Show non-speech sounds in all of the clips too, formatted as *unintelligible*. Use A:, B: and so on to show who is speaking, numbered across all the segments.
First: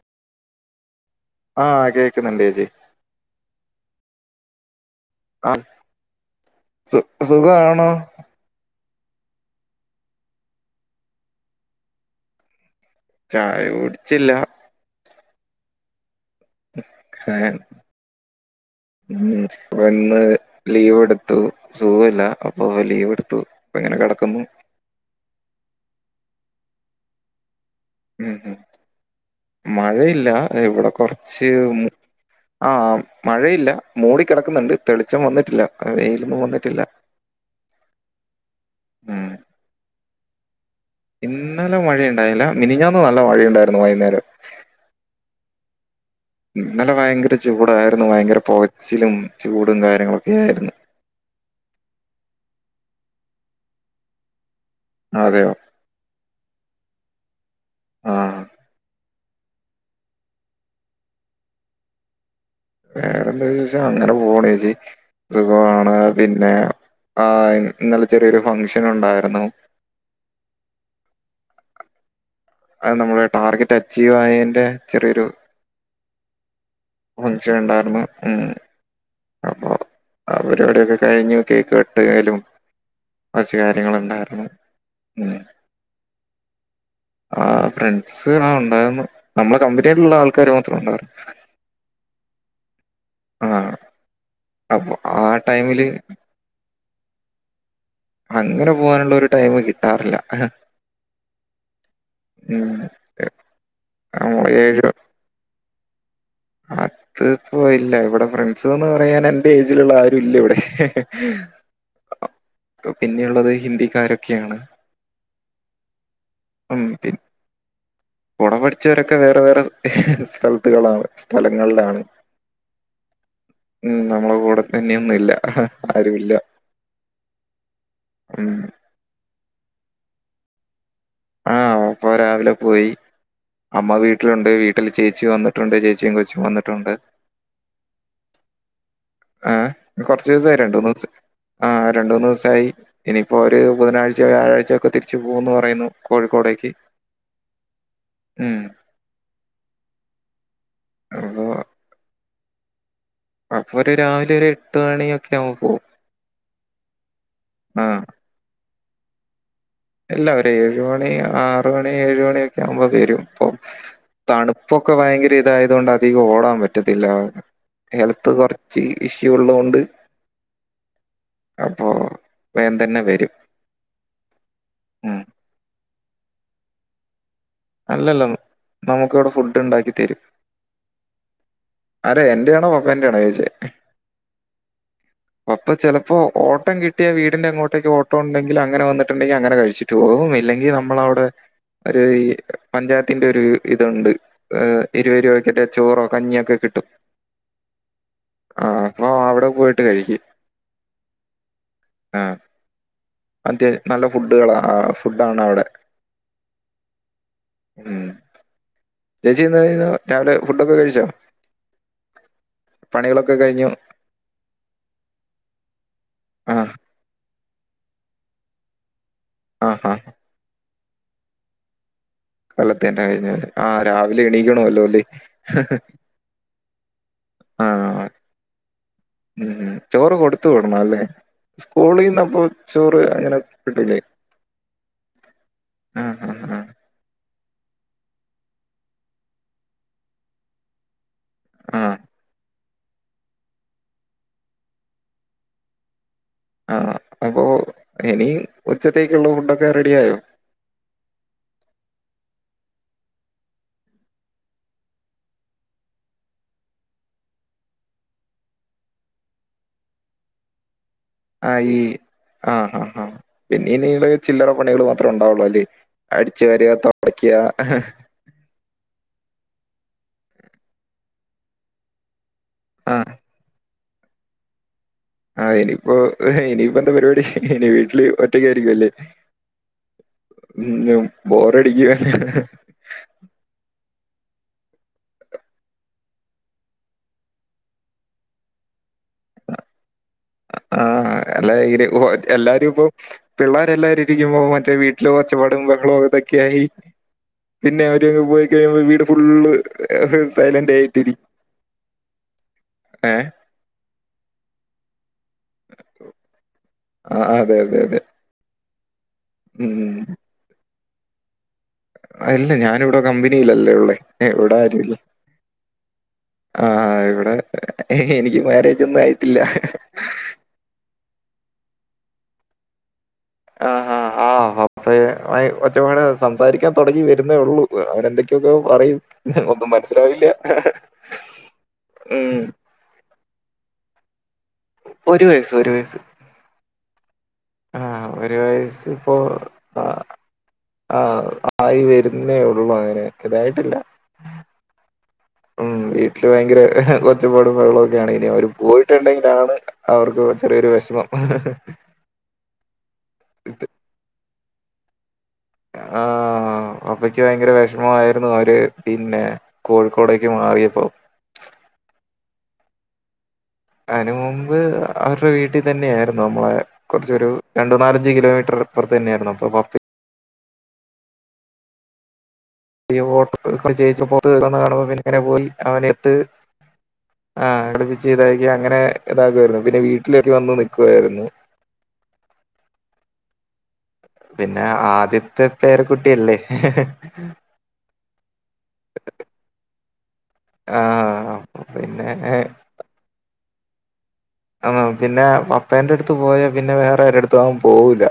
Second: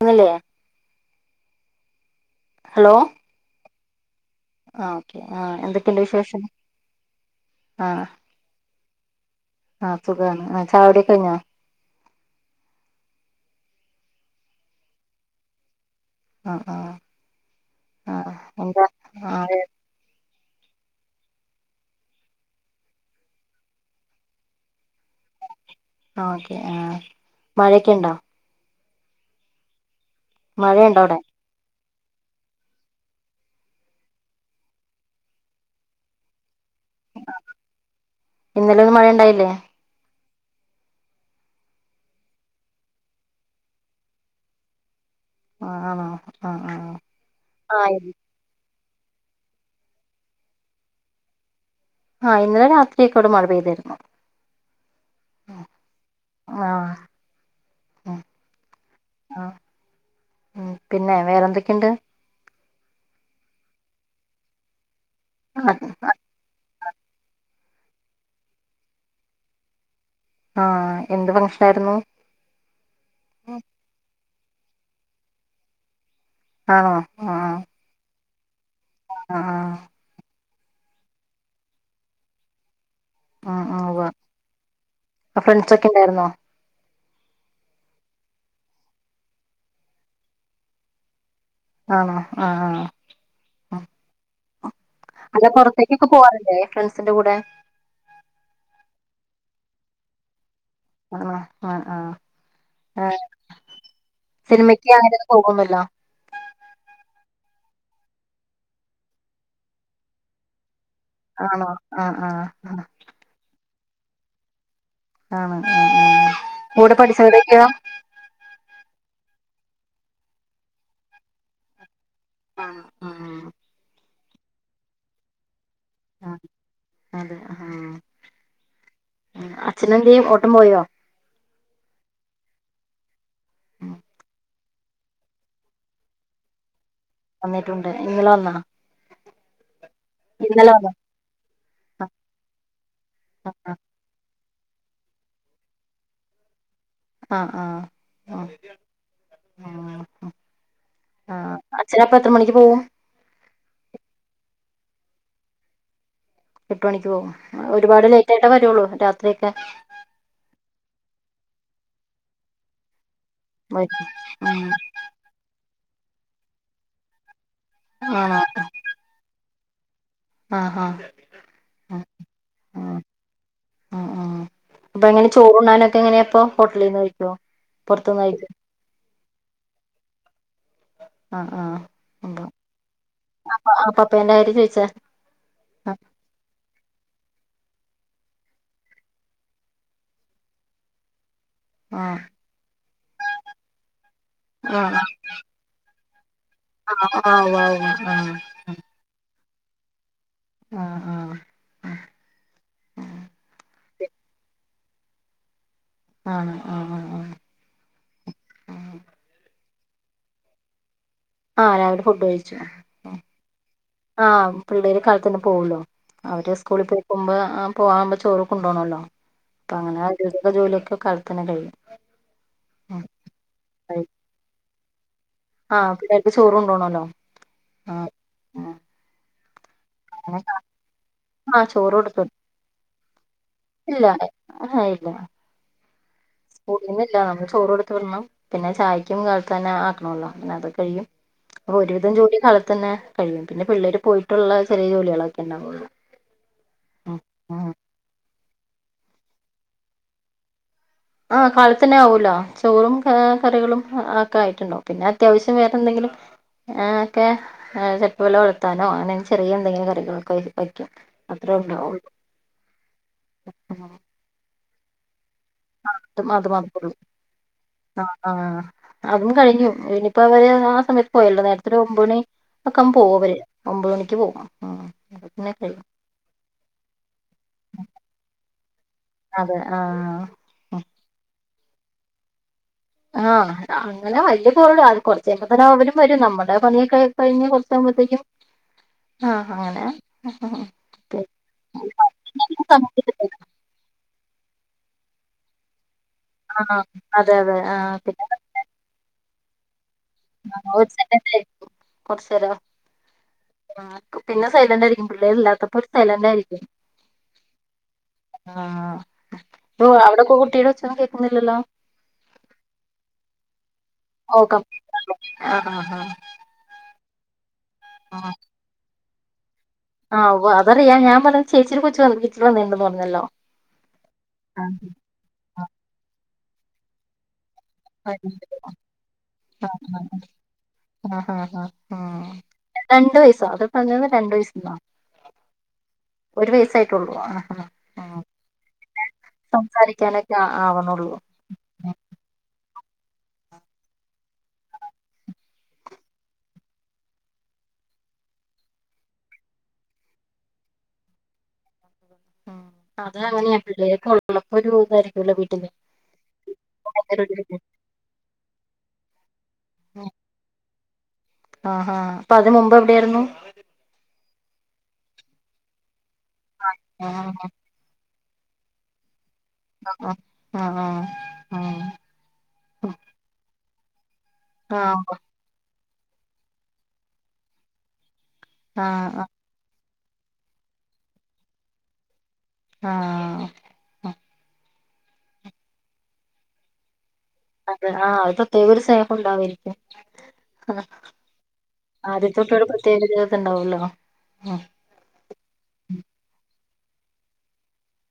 A: *unintelligible* ല്ലേ
B: ആഹ് കേക്കുന്നുണ്ട് ഏച്ചി
A: ആ ഓക്കെ ആ എന്തൊക്കെയുണ്ട് വിശേഷം
B: സു സുഖാണോ
A: ആഹ് ആഹ് സുഖാണ് ചായുടി ഒക്കെ കൈഞ്ഞോ
B: ചായ കുടിച്ചില്ല
A: ആഹ് ആഹ്
B: ഏഹ്,
A: ആഹ് എന്ത
B: ഉം
A: *unintelligible*
B: അപ്പൊ ഇന്ന് ലീവ് എടുത്തു സുഖല്ല അപ്പൊ ലീവ് എടുത്തു പ്പ ഇങ്ങനെ കെടക്കുന്നു
A: ആഹ് ഓക്കെ ആഹ് മഴയൊക്കെ ഇണ്ടൊ
B: മഴയില്ലാ ഇവടെ
A: മഴയുണ്ടോ അവിടെ
B: കൊറച്ച് ആഹ് മഴയില്ല മൂടി കെടക്ക്ന്ന്ണ്ട് തെളിച്ചം വന്നിട്ടില്ല വെയിലൊന്നും വന്നി
A: ഇന്നലെ ഒന്നും മഴ
B: ഉം
A: ഇണ്ടായില്ലേ
B: ഇന്നലെ മഴയുണ്ടായില്ല മിനിഞ്ഞാന്ന് നല്ല മഴയുണ്ടായിരുന്നു വൈന്നേരം
A: ആഹ് ആണോ ആ ആ
B: ഇന്നലെ ഭയങ്കര
A: ആ
B: ചൂടായ്രുന്നു ഭയങ്കര പോ ച്ചിലും ചൂടും കാര്യങ്ങളൊക്കെ ആയിരുന്ന്
A: ആഹ് ഇന്നലെ രാത്രിക്കെവിടെ മഴ പെയ്തിരുന്നു
B: അതെ
A: ആഹ് ആഹ് ഉം പിന്നെ വേറെന്തൊക്കെണ്ട്
B: വേറെന്താ ചോയ്ച്ച അങ്ങനെ പോക്ണു ചേച്ചി സുഖമാണ് പിന്നെ ആഹ് ഇന്നലെ ചെറിയൊരു ഫംഗ്ഷൻ ഉണ്ടായിരുന്നു
A: ആഹ് എന്ത് ഫംഗ്ഷനായിരുന്നു
B: അത് നമ്മളെ ടാർഗറ്റ് അച്ചീവ് ആയേന്റെ ചെറിയൊരു
A: ആണോ ആ ആ
B: ഫംഗ്ഷനുണ്ടായിരുന്നു ഏഹ്
A: ആ
B: അപ്പൊ അ പരിപാടിക്കെ കഴിഞ്ഞു കേക്ക് കട്ടിയ്യലും
A: ആ
B: കുറച്ച്
A: ആ ഉവ്വ്
B: കാര്യങ്ങളുണ്ടായിരുന്നു ഉം
A: ഫ്രണ്ട്സ് ഒക്കെ ഉണ്ടായിരുന്നോ
B: ആ ഫ്രണ്ട്സ് ആഹ് ഉണ്ടായിരുന്നു. നമ്മളെ കമ്പനിയിലുള്ള ആൾക്കാര് മാത്ര ഉണ്ടായിരുന്ന്
A: ആണോ ആഹ് ആഹ്
B: ആഹ്
A: അല്ല പൊറത്തേക്കൊക്കെ പോവാറില്ലേ ഫ്രണ്ട്സിന്റെ കൂടെ
B: അങ്ങനെ പോവാനുള്ള ഒരു ടൈം കിട്ടാറില്ല
A: ആ ആ ആഹ
B: ഉം.
A: ഏ
B: നമ്മള്
A: സിനിമയ്ക്ക് ആരൊന്നും പോകുന്നില്ലാ
B: അത്പ്പോ ഇല്ല ഇവിടെ ഫ്രണ്ട്സ്ന്ന് പറയാൻ എന്റെ ഏജിലുള്ള ആരും ഇല്ല ഇവിടെ
A: ആണോ ആഹ് ആഹ് ആഹ്
B: പിന്നെള്ളത് ഹിന്ദിക്കാരൊക്കെയാണ്.
A: ആ ആ ആ ആ
B: ഉം
A: കൂടെ
B: പിൻ
A: പഠിച്ചവരൊക്ക്യൊ
B: കൂടെ പഠിച്ചവരൊക്കെ വേറെ വേറെ ഹ്ഹ സ്ഥലത്തുകളാണ് സ്ഥലങ്ങളിലാണ്
A: ആണോ ആഹ്
B: ഉം നമ്മള് കൂടെ തന്നെയൊന്നും ഇല്ല ആരുമില്ല.
A: ആഹ് അതെ ആഹ്
B: ഉം
A: ആഹ് അച്ഛനെന്തേ ഓട്ടം പോയോ
B: ആഹ് ഓപ്പൊ രാവിലെ പോയി അമ്മ
A: ഉം,
B: വീട്ടില്ണ്ട് വീട്ടില് ചേച്ചി വന്നിട്ടുണ്ട് ചേച്ചിം കൊച്ചും വന്നിട്ടുണ്ട്
A: വന്നിട്ടുണ്ട് ഇന്നല വന്ന
B: ആഹ് കൊറച്ചിസായി രണ്ടു മൂന്നസാ ആ രണ്ടു മൂന്ന് ദിവസായി ഇനിയിപ്പോ
A: ആഹ്
B: ഒരു ബുധനാഴ്ച വ്യാഴാഴച ക്കെതിരിച്ചു പോകൂന്ന് പറയുന്നു കോഴിക്കോടേക്ക്
A: ആഹ് ആഹ് ആ
B: ഉം
A: ആ ആ
B: അപ്പൊ
A: ആഹ് അച്ഛൻ അപ്പ എത്ര മണിക്ക് പോകും
B: അപ്പൊ ഒര് രാവിലെ ഒരു എട്ട് മണിയൊക്കാവുമ്പൊ പോവും
A: എട്ട് മണിക്ക് പോകും ഒരുപാട് ലേറ്റ് ആയിട്ടേ വരുള്ളൂ രാത്രിയൊക്കെ.
B: ഇല്ല ഒരേഴ് മണി ആറ് മണി ഏഴ് മണിയൊക്കെ ആവുമ്പോ വരും അപ്പൊ
A: വരും ഉം
B: തണുപ്പൊക്കെ ഭയങ്കര ഇതായത് കൊണ്ട് അധികം ഓടാൻ പറ്റത്തില്ല ഹെൽത്ത്
A: ആണോ
B: കുറച്ച് ഇഷ്യൂ ഉള്ളോണ്ട്
A: ആഹ് ആഹ്
B: അപ്പോ വേകം
A: ആഹ്
B: തന്നെ വരും
A: ആ ആ അപ്പൊ
B: ഉം
A: എങ്ങനെ ചോറ് ഉണ്ണാനൊക്കെ എങ്ങനെയാ അപ്പൊ ഹോട്ടലിൽ നിന്ന് കഴിക്കെ
B: അല്ലല്ല നമുക്കിവടെ ഫുഡ്ഡാണ്ടാക്കി തരും
A: ആ ആ
B: അരേ എന്റെയാണൊ പപ്പന്റെയാണൊ ചൊയ്ചെ
A: അപ്പൊ ആ പപ്പേന്റെ കാര്യം ചോദിച്ചാ
B: അപ്പൊ ചിലപ്പൊ ഓട്ടം കിട്ട ട്ടിയ വീടിന്റെ അങ്ങോട്ടേക്ക് ഓട്ടോ ഉണ്ടെങ്കില് അങ്ങനെ വന്നിട്ട്ണ്ടെങ്കി അങ്ങനെ കഴ്ച്ച്ട്ട് പോവും ഇല്ലെങ്കി നമ്മളവടെ
A: ആ
B: ഒരു ഈ പഞ്ചായത്തിന്റെ ഒരു ഇതുണ്ട് എ്
A: ആ
B: ഇരുപതു രൂപക്കൊറ്റെ ചോറോ കഞ്ഞിയൊക്കെ കിട്ടും
A: ആ ആഓആഹ് ആഹ്
B: ആ അപ്പൊ അവിടെ പോയിട്ട് കഴിക്ക്
A: ആഹ ആഹ ആ ഉ
B: മറ്റേ നല്ല ഫുഡുകളാ ആ ഫുഡാണ് അവിടെ
A: ആണ് ആഹ് ആഹ് ആഹ്
B: ഉം
A: ആഹ്
B: ചേച്ചി രാവിലെ ഫുഡൊക്കെ കഴിച്ചോ
A: ആഹ് രാവിലെ ഫുഡ് കഴിച്ചു
B: പണികളൊക്കെ കഴിഞ്ഞു
A: ആഹ് പിള്ളേര് കാലത്തന്നെ പോവൂലോ അവര്
B: ആ
A: സ്കൂളിൽ പോയിക്കുമ്പോ ആഹ് പോകാവുമ്പൊ ചോറ് കൊണ്ടോണല്ലോ
B: ആ
A: അപ്പൊ
B: ആ
A: അങ്ങനെ ദിവസ ജോലിയൊക്കെ അപ്പൊതന്നെ കഴിയും ഉം
B: കാലത്തന്നെ കഴിഞ്ഞാല് ആ രാവിലെ എണീക്കണല്ലോ അല്ലേ
A: ആഹ് പിള്ളേർക്ക് ചോറുണ്ടോ വണല്ലോ ആ ആഹ്
B: ഉം ചോറ് കൊടുത്തു വുടണം അല്ലെ
A: ആ ചോറ് കൊടുത്തു
B: സ്കൂളീന്നപ്പൊ ചോറ് അങ്ങനെ കിട്ടില്ലേ
A: ഇല്ല ആ ഇല്ല
B: ആ ആ ആ
A: സ്കൂളി ചോറ് കൊടുത്ത് വിടണം പിന്നെ ചായക്കും കാലത്ത് തന്നെ ആക്കണല്ലോ പിന്നെ അത് കഴിയും അപ്പൊ
B: ആ
A: ഒരുവിധം ജോലി തന്നെ കഴിയും. പിന്നെ പിള്ളേര് പോയിട്ടുള്ള ചെറിയ ജോലികളൊക്കെ ഇണ്ടാകൊള്ളൂ
B: ആഹ് അപ്പോ ഇനി ഉച്ചത്തേക്കുള്ള ഫുഡൊക്കെ റെഡി ആയോ
A: ആ കാലത്തെന്നെ ആവൂലോ ചോറും ക കറികളും ഒക്കെ ആയിട്ടുണ്ടാവും പിന്നെ അത്യാവശ്യം വേറെ എന്തെങ്കിലും ആ ഒക്കെ ചപ്പുവില വളത്താനോ അങ്ങനെ ചെറിയ എന്തെങ്കിലും കറികളൊക്കെ വയ്ക്കും
B: ആ
A: അത്രേ
B: ഈ
A: ഉണ്ടാവുള്ളൂ
B: ആ ആ ആഹ്
A: ഉം.
B: പിന്നെനിയിള് ചില്ലറ പണികള് മാത്ര ഉണ്ടാവുള്ളൂ അല്ലേ അടിച്ചു
A: അത് മാത്രേ
B: വാര്ക
A: ഉള്ളൂ
B: തൊടക്ക
A: ആഹ് ആഹ് അതും കഴിഞ്ഞു ഇനിയിപ്പോ അവര് ആ സമയത്ത് പോയല്ലോ നേരത്തെരു ഒമ്പ മണി ഒക്കെ്പ
B: ആ
A: പോകവര് ഒമ്പത് മണിക്ക് പോവും ആഹ്
B: ആഹ് ഇനിയിപ്പോ ഇനിയിപ്പോ എന്താ പരിപാടി ഇനി വീട്ടില് ഒറ്റക്ക് ആയിരിക്കും അല്ലേ
A: അതെ ആ
B: *unintelligible*
A: ആഹ് അങ്ങനെ കുറച്ച് കയ്യുമ്പത്തിന് അവരും വരും. നമ്മടെ പണിയൊക്കെ കഴിഞ്ഞ് പുറത്തിറ ആ അങ്ങനെ
B: ആഹ് അല്ല എല്ലാരും ഇപ്പൊ പിള്ളേരെ എല്ലാരു ഇരിക്കുമ്പൊ മറ്റെ മറ്റേ വീട്ടിലൊ ഒച്ചപാടും ബഹളൊതൊക്കയായി
A: ആഹ് അതെ അതെ
B: പിന്നെ
A: ആഹ്
B: അവര് പോയി കയ്യുമ്പൊ വീട് *unintelligible* ഏ ഹ്സൈലന്റ്
A: ഒരു
B: ആയിട്ടിരിക്ക
A: സെക്കൻഡ് കുറച്ച് നേരം
B: ഏ
A: പിള്ളേരില്ലാത്തപ്പൊ ഒര് സ്ഥലണ്ടായ്നിലെ
B: ആ അതെ അതെ അതെ
A: ഉം ആഹ് പൊ
B: ഉം
A: അവിടൊക്കെ കുട്ടീടെ ഒച്ചെന്നും കേൾക്കുന്നില്ലല്ലോ
B: അല്ല ഞാനിവിടെ കമ്പനിയിലല്ലേ ഉള്ളേ ഇവിടെ
A: ഓക്കം
B: ആരൂല്ല
A: ആഹ് ആഹ് ആഹ്
B: ആഹ് ഇവിടെ അ
A: ആഹ്
B: എനിക്ക് മാര്യേജ് ഒന്നും ആയിട്ടില്ല
A: ആഹ് ഒവ്വ് അതറിയ ഞാൻ പറഞ്ഞത് ചേച്ചിടെ കൊച്ച് വന്ന് വീട്ടില് വന്നീന്നു പറഞ്ഞല്ലൊ
B: ആ ആ ആഹ് അപ്പ കൊച്ചമ്മേട് സംസാരിക്കാൻ തുടങ്ങി വരുന്നേ ഉള്ളൂ അവൻ എന്തൊക്കെയൊക്കെയോ പറയും ഒന്നും മനസ്സിലാവില്ല
A: ആ ആ ആ
B: ഉം.
A: രണ്ട വയസ അത് പറഞ്ഞന്ന് രണ്ട വസ
B: ഒരു വയസ് ഒരു വയസ്സ്.
A: ള
B: ആ ഒരു വയസിപ്പോ ആ
A: സംസാരിക്കാനൊക്കെ ആ-
B: ആ
A: ആവണുള്ളൂ
B: ആയി
A: ഉം.
B: വരുന്നേ ഉള്ളൂ അങ്ങനെ ഇതായിട്ടില്ല ഉം വീട്ടില് ഭയങ്കര ഒച്ചപ്പാടും ബഹളോക്കെയാണ് ഇനി അവര് പോയിട്ടൊണ്ടെങ്കിലാണ് അവർക്ക് പ്പ ചെറിയൊരു വെഷമം.
A: അത അങ്ങനെയാ പിള്ളേക്കെ ഉള്ളപ്പോ ഒരുതായിരിക്കും
B: ആ അപ്പയ്ക്ക് ഭയങ്കര വിഷമമായിയിരുന്നു അവര് പിന്നെ കോഴിക്കോടേക്ക് മാറിയപ്പോ
A: ആഹാ അപ്പൊ അതിനന് മുമ്പ് എവിടെ ആയിരുന്നു
B: അതിനു മുമ്പ് അവരുടെ വീട്ടിൽ തന്നെയ ആായിരുന്നു നമ്മളെ കുറച്ചൊരു
A: ആഹ്
B: രണ്ടു നാല അ കിലോമറ്റർപ്പറത്ത്ന്നായിരുന്നു അ
A: ആഹ ആഹ ആഹ് ആഹ ആഹ
B: *unintelligible*
A: ആഹ് ആഹ്
B: പിന്നങ്ങനെ പോയി *unintelligible* ആ അടുപ്പച്ച് ഇതാക്കി അങ്ങനെ
A: ആഹ്
B: ഇതകമായിരുന്നു പിന്നെ വീട്ട ട്ടിലേക്കു വന്നു നിക്കുവാരുന്നു
A: ആ
B: പിന്നെ ആദ്യത്തെ പേരക്കുട്ടിയല്ലേ
A: ആ അ പ്രത്യേക ഒരു സ്നേഹം ഉണ്ടാാവരിക്കും ആ
B: ആഹ് പിന്നെ
A: ആദ്യത്തെ കുട്ടിയോട് ഒരു പ്രത്യേക ണ്ടാവല്ലോ
B: ആ പിന്നെ പപ്പേന്റെ അടുത്ത് പോയാ പിന്നെ വേറെ ഒരുരുടുത്ത് അവൻ പോകൂല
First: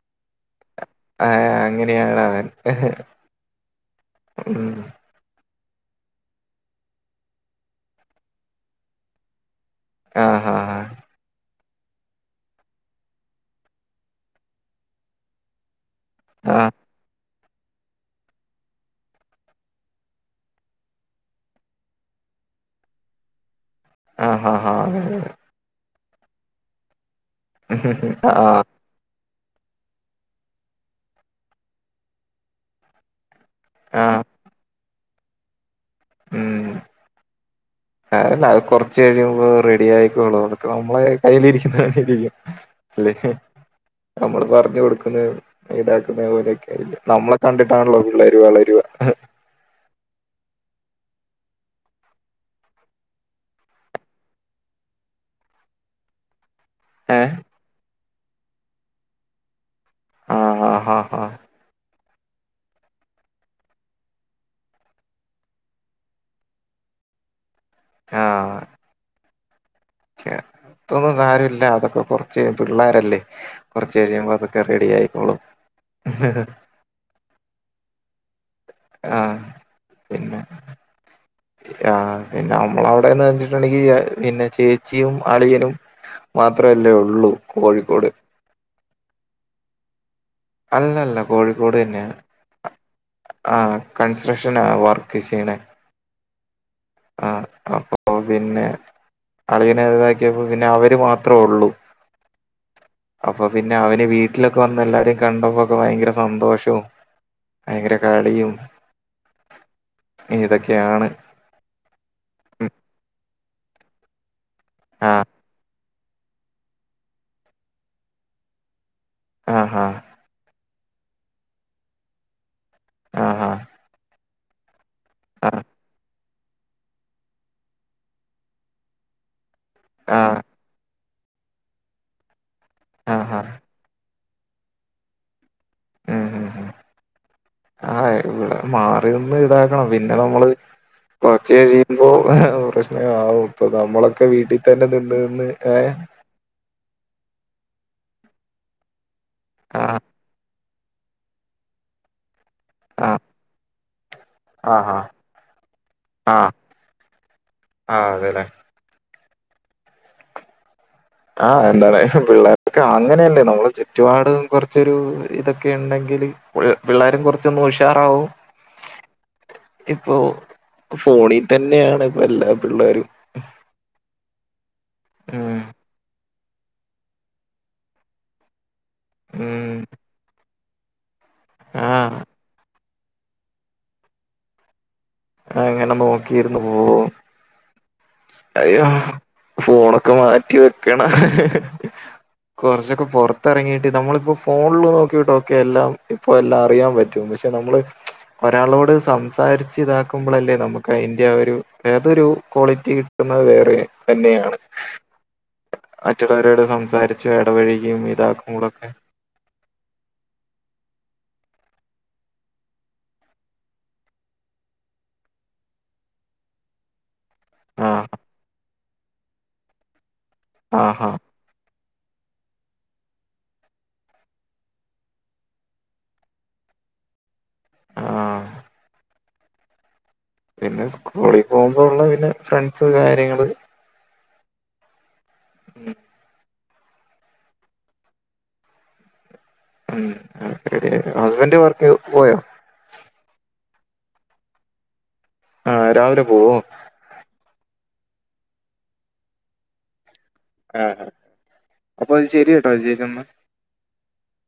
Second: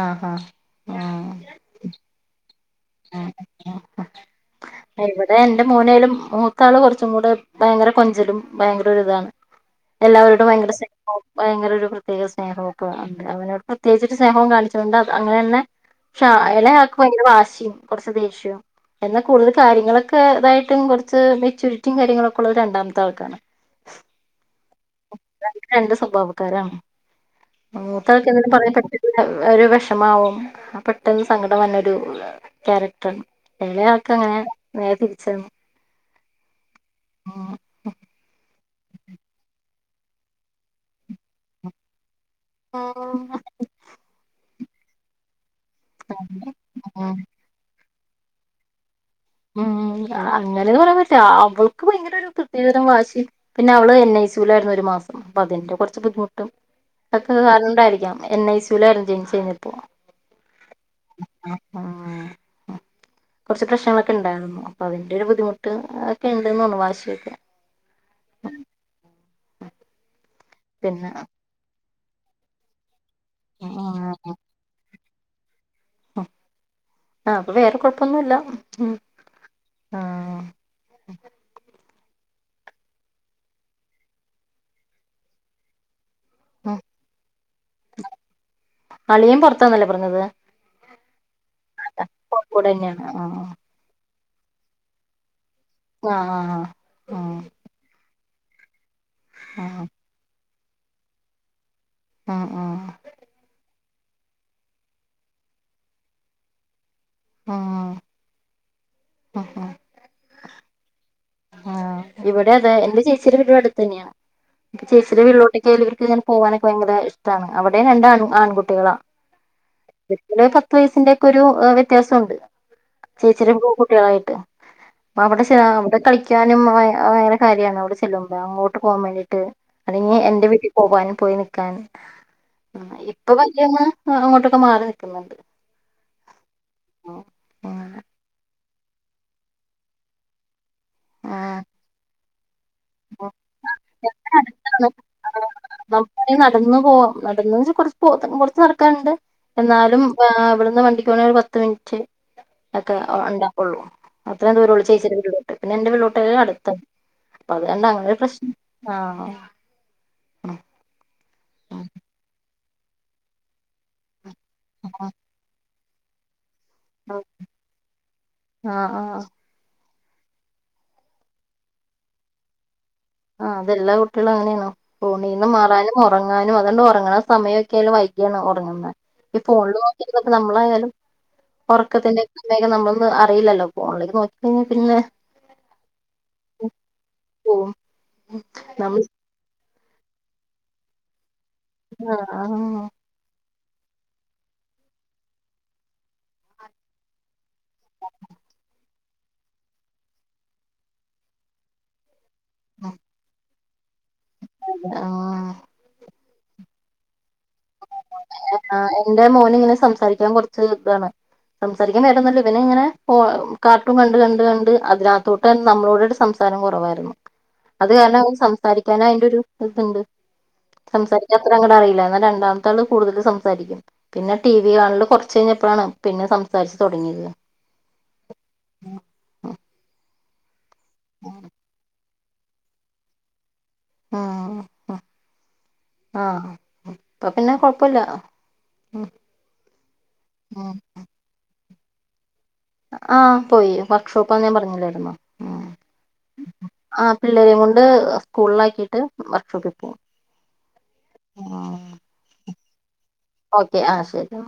A: ആ ആ. ആ.
B: അങ്ങനെയാണ് അവൻ. ഉം
A: ഇവിടെ എ എന്റെ മൂനേയിലും മൂത്താള് കുറച്ചും കൂടെ ഭയങ്കര കൊഞ്ചിലും ഭയങ്കര ഇതാണ് എല്ലാവരോടും
B: ആഹ്
A: ഭയങ്കര സ്നേഹോം ഭയങ്കര ഒരു പ്രത്യേക സ്നേഹവും ഒക്കെ ഉണ്ട് അവനോട് പ്രത്യേകിച്ചൊരു സ്നേഹവും കാണിച്ചകൊണ്ട് അങ്ങനെതന്നെ പക്ഷേ
B: ആഹ്
A: ഇളയാൾക് ഭയങ്കര വാശിയും കുറച്ച് ദേഷ്യവും എന്നാൽ കൂടുതൽ കാര്യങ്ങളൊക്കെ എന്നാ കൂടുതൽ കാര്യങ്ങളൊക്കെ ഇതായിട്ടും കുറച്ച് മെച്യൂരിറ്റിയും കാര്യങ്ങളൊക്കെ രണ്ടാമത്തെ ആൾക്കാണ്‌
B: ആ ആ ആ
A: ഭാവക്കാരാണ് ർത്തൊക്കെ
B: അതെ
A: *unintelligible* എന്തും
B: ആഹ്
A: പറയാൻ പറ്റ ഒരു വിഷമാവുംവും ആ പെട്ടെന്ന് സങ്കടം വന്നരു ക്യാരക്ടർണ് ഇലയാക്ക *unintelligible*
B: ആഹ്
A: അങ്ങനെ നേരെ തിരിച്ചാണ്
B: ഉം
A: ഉം
B: അതല്ല അത് കൊറ ച്ച് കഴിയുമ്പോ റെഡി ആയിക്കോളും അതൊക്കെ നമ്മളെ കയ്യിലി രിക്കുന്നപോണക്കിരിക്കും. അല്ലേ നമ്മള് പറഞ്ഞു കൊടുക്കുന്ന ഇതാക്കുന്ന പോലെയൊക്കെ ഇ
A: ഉം
B: നമ്മളെ കണ്ടിട്ടാണല്ലോ പിള്ളേരുവ വളരുവ
A: ആ *unintelligible* അങ്ങനെയന്ന് പറയാൻ പറ്റ അവൾക്ക് ഭയങ്കര ഒരു പ്രത്യേകതരംാശി പിന്നെ അവള് എൻ ഐ സുായിരുന്നു മാം പ്പതിന്റെ കുറച്ച് ബുദ്ധിമുട്ടും
B: ഏഹ്
A: അക്ക അതുകൊണ്ടായിരിക്കാം എൻ ഐ സുലായിരുന്നു ജനിച്ചു കഴിഞ്ഞപ്പോ.
B: ആഹ് ആഹ് ആഹ് ആഹ്
A: കുറച്ച് പ്രശ്നങ്ങൊ ക്കുണ്ടായിരുന്നു അപ്പൊ അതിന്റെ ഒരു ബുദ്ധിമുട്ട് ഒക്കെ ഉണ്ടുന്നുണ് വാശിയൊക്കെ.
B: ആഹ
A: പിന്നെ
B: ഇത്തൊന്നും സാരല്ല അതൊക്കെപ്പം കുറച്ച് പിള്ളേരല്ലേ കുറച്ച് കഴിയുമ്പോൾ അതൊക്കെ റെഡി ആയി തുള
A: ആ അപ്പൊ വേറെ കൊഴപ്പൊന്നുമല്ല
B: ആ പിന്നെ ആ പിന്നെ നമ്മള അവിടെന്ന് വച്ചിട്ടുണ്ടെങ്കിൽ പിന്നെ ചേച്ചിയും അളിയനും
A: ഉം
B: മാത്രമല്ലേ ഉള്ളൂ കോഴിക്കോട്
A: അളിയൻ പുറത്താന്നല്ലേ പറഞ്ഞത്
B: അല്ലല്ല കോഴിക്കോട് തന്നെയാണ്.
A: കൂടെന്നെയാണ് ആഹ്
B: ആ കൺസ്ട്രക്ഷനാ വർക്ക് ചെയ്യണേ.
A: ആ ആഹ് ആ
B: പിന്നെ അളവിനെതാക്കിയപ്പോ പിന്നെ അവര് മാത്രേ ഉള്ളൂ
A: ആ ആ
B: അപ്പൊ പിന്നെ അവന് വീട്ടിലൊക്കെ വന്ന എല്ലാരെയും കണ്ടപ്പോക്കെ ഭയങ്കര സന്തോഷവും
A: ഉം
B: അും
A: ആ
B: ഇതൊക്കെയാണ്. ഉം
A: ചേച്ചിയ ഒരുപ അടുത്ത് തന്നെയാണ്പ്പ
B: ആ
A: ചേച്ചിയുടെ വീള്ളിലോട്ടൊക്കെ ഇങ്ങനെ പോകാനൊക്കെ ഭയങ്കര ഇഷ്ടമാണ് അവിടെയും രണ്ട ആൺകുട്ടികളാ
B: ആഹാ
A: പത്ത് വയസിന്റെയ ഒക്കെ ഒരു വ്യത്യാസംുണ്ട്
B: ആഹാ
A: ചേച്ചിരും പൂൺകുട്ടികളായിട്ട് അ അവിടെ
B: ആ
A: അവിടെ കളിക്കാനും ഭയര കാര്യമാണ് അവിടെ ചെല്ലുമ്പ അങ്ങോട്ട് പോകാൻ വേണ്ടീട്ട് അത
B: ആ
A: എന്റെ വീട്ടിൽ പോവൻും പോയി നക്കൻ ഇപ്പൊ
B: ആഹാ
A: വന്ന് ആ അങ്ങോട്ടൊക്കെ മാറി നിൽക്കുന്നുണ്ട്
B: ഉം ഉം ഉം
A: ഉം
B: ആ ഇവിടെ മാറി നിന്ന് ഇതാക്കണം പിന്നെ നമ്മള് കൊറച്ച്
A: ആഹ്
B: കഴിയുമ്പോ പ്രശ്ന ആവും ഇപ്പൊ നമ്മളൊക്കെ വീട്ടിൽ തന്നെ നിന്ന് നിന്ന് ഏ.
A: നടന്ന കൊറച്ച് നടക്കാനുണ്ട്
B: ആ
A: എന്നാലും ഇവിടെ ഇവിടുന്നു വണ്ടിക്കു പോണേ ഒരു പത്ത് മിനിറ്റ് ഒക്കെ
B: ആഹ്
A: ഉണ്ടാക്കുള്ളൂ അത്രയും ദൂരം
B: ആഹ് ആഹ്
A: വിളിചേച്ചിട്ട് *unintelligible* പിന്നെ എന്റെറെ വള്ളിലോട്ട *unintelligible*
B: ആഹ്
A: അടുത്ത അപ്പത് കണ്ടാ അങ്ങനെ
B: ആഹ്
A: ഒരു
B: അതെല്ലേ
A: പ്രശ്നം ആ ഉഹ *unintelligible* *inaudible*
B: ആ എന്താണ് പിള്ളേർക്കെ അങ്ങനെയല്ലേ നമ്മള് ചുറ്റുപാട കുറച്ചൊരു
A: ആഹ്
B: ഇതൊക്കെ ഒക്കെ ഉണ്ടെങ്കില് പിള്ളാരും കുറച്ചൊന്നുഷാറാവും.
A: ആഹ്
B: ഇപ്പോൊ ഫോണിൽ തന്നെയാണ് ഇപ്പോ എല്ലാ പിള്ളേരും
A: ആഹ് അതെല്ലാ കുട്ടികളും അങ്ങനെയണോ ഫോണീന്ന്
B: ഉം
A: മാറാനും ഉറങ്ങ ഞാനും എന്നും ഉറങ്ങണ സമയൊക്കെയായിനു വൈകിയാണൊറങ്ങുന്നേ ഈ
B: ഉം
A: ഫോണിലു നോക്കിയിരുന്നിട്ടു നമ്മളെ
B: ആഹ്
A: ഉറക്കത്തിന്റെ *unintelligible* നമ്മളൊന്നും അറിയില്ലല്ലോ ഫോണിലേക്ക് നോക്കി കഴിഞ്ഞാൽ പിന്നെ
B: ആ എങ്ങനെ നോക്കിയിരുന്നു പോകോ
A: പോവും
B: അയ്യോ
A: നമ്മൾ
B: ഫോണൊക്കെ മാറ്റി വെക്കണ
A: ആ ആ
B: ഇറങ്ങിയിട്ട് നമ്മളിപ്പോൾ ഫോണിൽ നോക്കിയിട്ട്ക്കെ എല്ലാം ഇപ്പം എല്ലാം അറിയാൻ പറ്റും നമ്മള് ഒരാളോട് സംസാരിച്ച് ഇതാ ുമ്പോല്ലേ *unintelligible* നമുക്ക് അയിന്റെ ഒരു ഏതൊരു ക്വാളിറ്റി കിട്ടുന്നത് വേറെ തന്നെയാണ്
A: ആഹ് ആഹ്
B: അറ്റുകാരോട് സംസാരിച്ച
A: *unintelligible* ആ എന്റെ മോനിങ്ങനെ സംസാരിക്കാൻ കുറച്ച് ഇതാണ് സംസാരിക്കാൻ *unintelligible* ഇവനിങ്ങനെ കാർട്ടൂൺ കണ്ട് കണ്ട് കണ്ട് അതിനാത്തോട്ട് നമ്മളോടെട സംസാരം കുറവാരുന്നു. അത്
B: ആഹ്
A: കാരണം അവ സംസാരിക്കൻ അതിന്റെ ഒരു ഇതുണ്ട്
B: ആഹാ
A: സംസാരിക്കാൻ അത്ര അങ്ങടറിയ രണ്ടാമത്താള് കൂടുതലു സംസാരിക്കും പിന്നെ ടി വി കാണല് കൊറച്ചു കഴിഞ്ഞപ്പഴാണ് പിന്നെ സംസാരിച്ചു തൊടങ്ങിയത്.
B: ആ
A: ആഹ്
B: പിന്നെ സ്കൂളിൽ പോകുമ്പോ ഉള്ള പിന്നെ ഫ്രണ്ട്സ് കാര്യങ്ങള്
A: ആ
B: ഉം
A: ആഹ് ഇപ്പൊ പിന്നെ കൊഴപ്പില്ല ഉം
B: ഉം ഹസ്ബൻഡ് വർക്ക് പോയോ
A: വർക്ക്ഷോപ്പാ ഞാൻ പറഞ്ഞില്ലാരുന്നോ.
B: ആ, രാവിലെപോവും
A: പിള്ളേരേം കൊണ്ട് സ്കൂളിലാക്കിയിട്ട് വർക്ക്ഷോപ്പിൽ പോകും
B: ആ അപ്പോഅത്ശെരി യിട്ടൊ ശെരിയെന്ന
A: ചേട്ടാ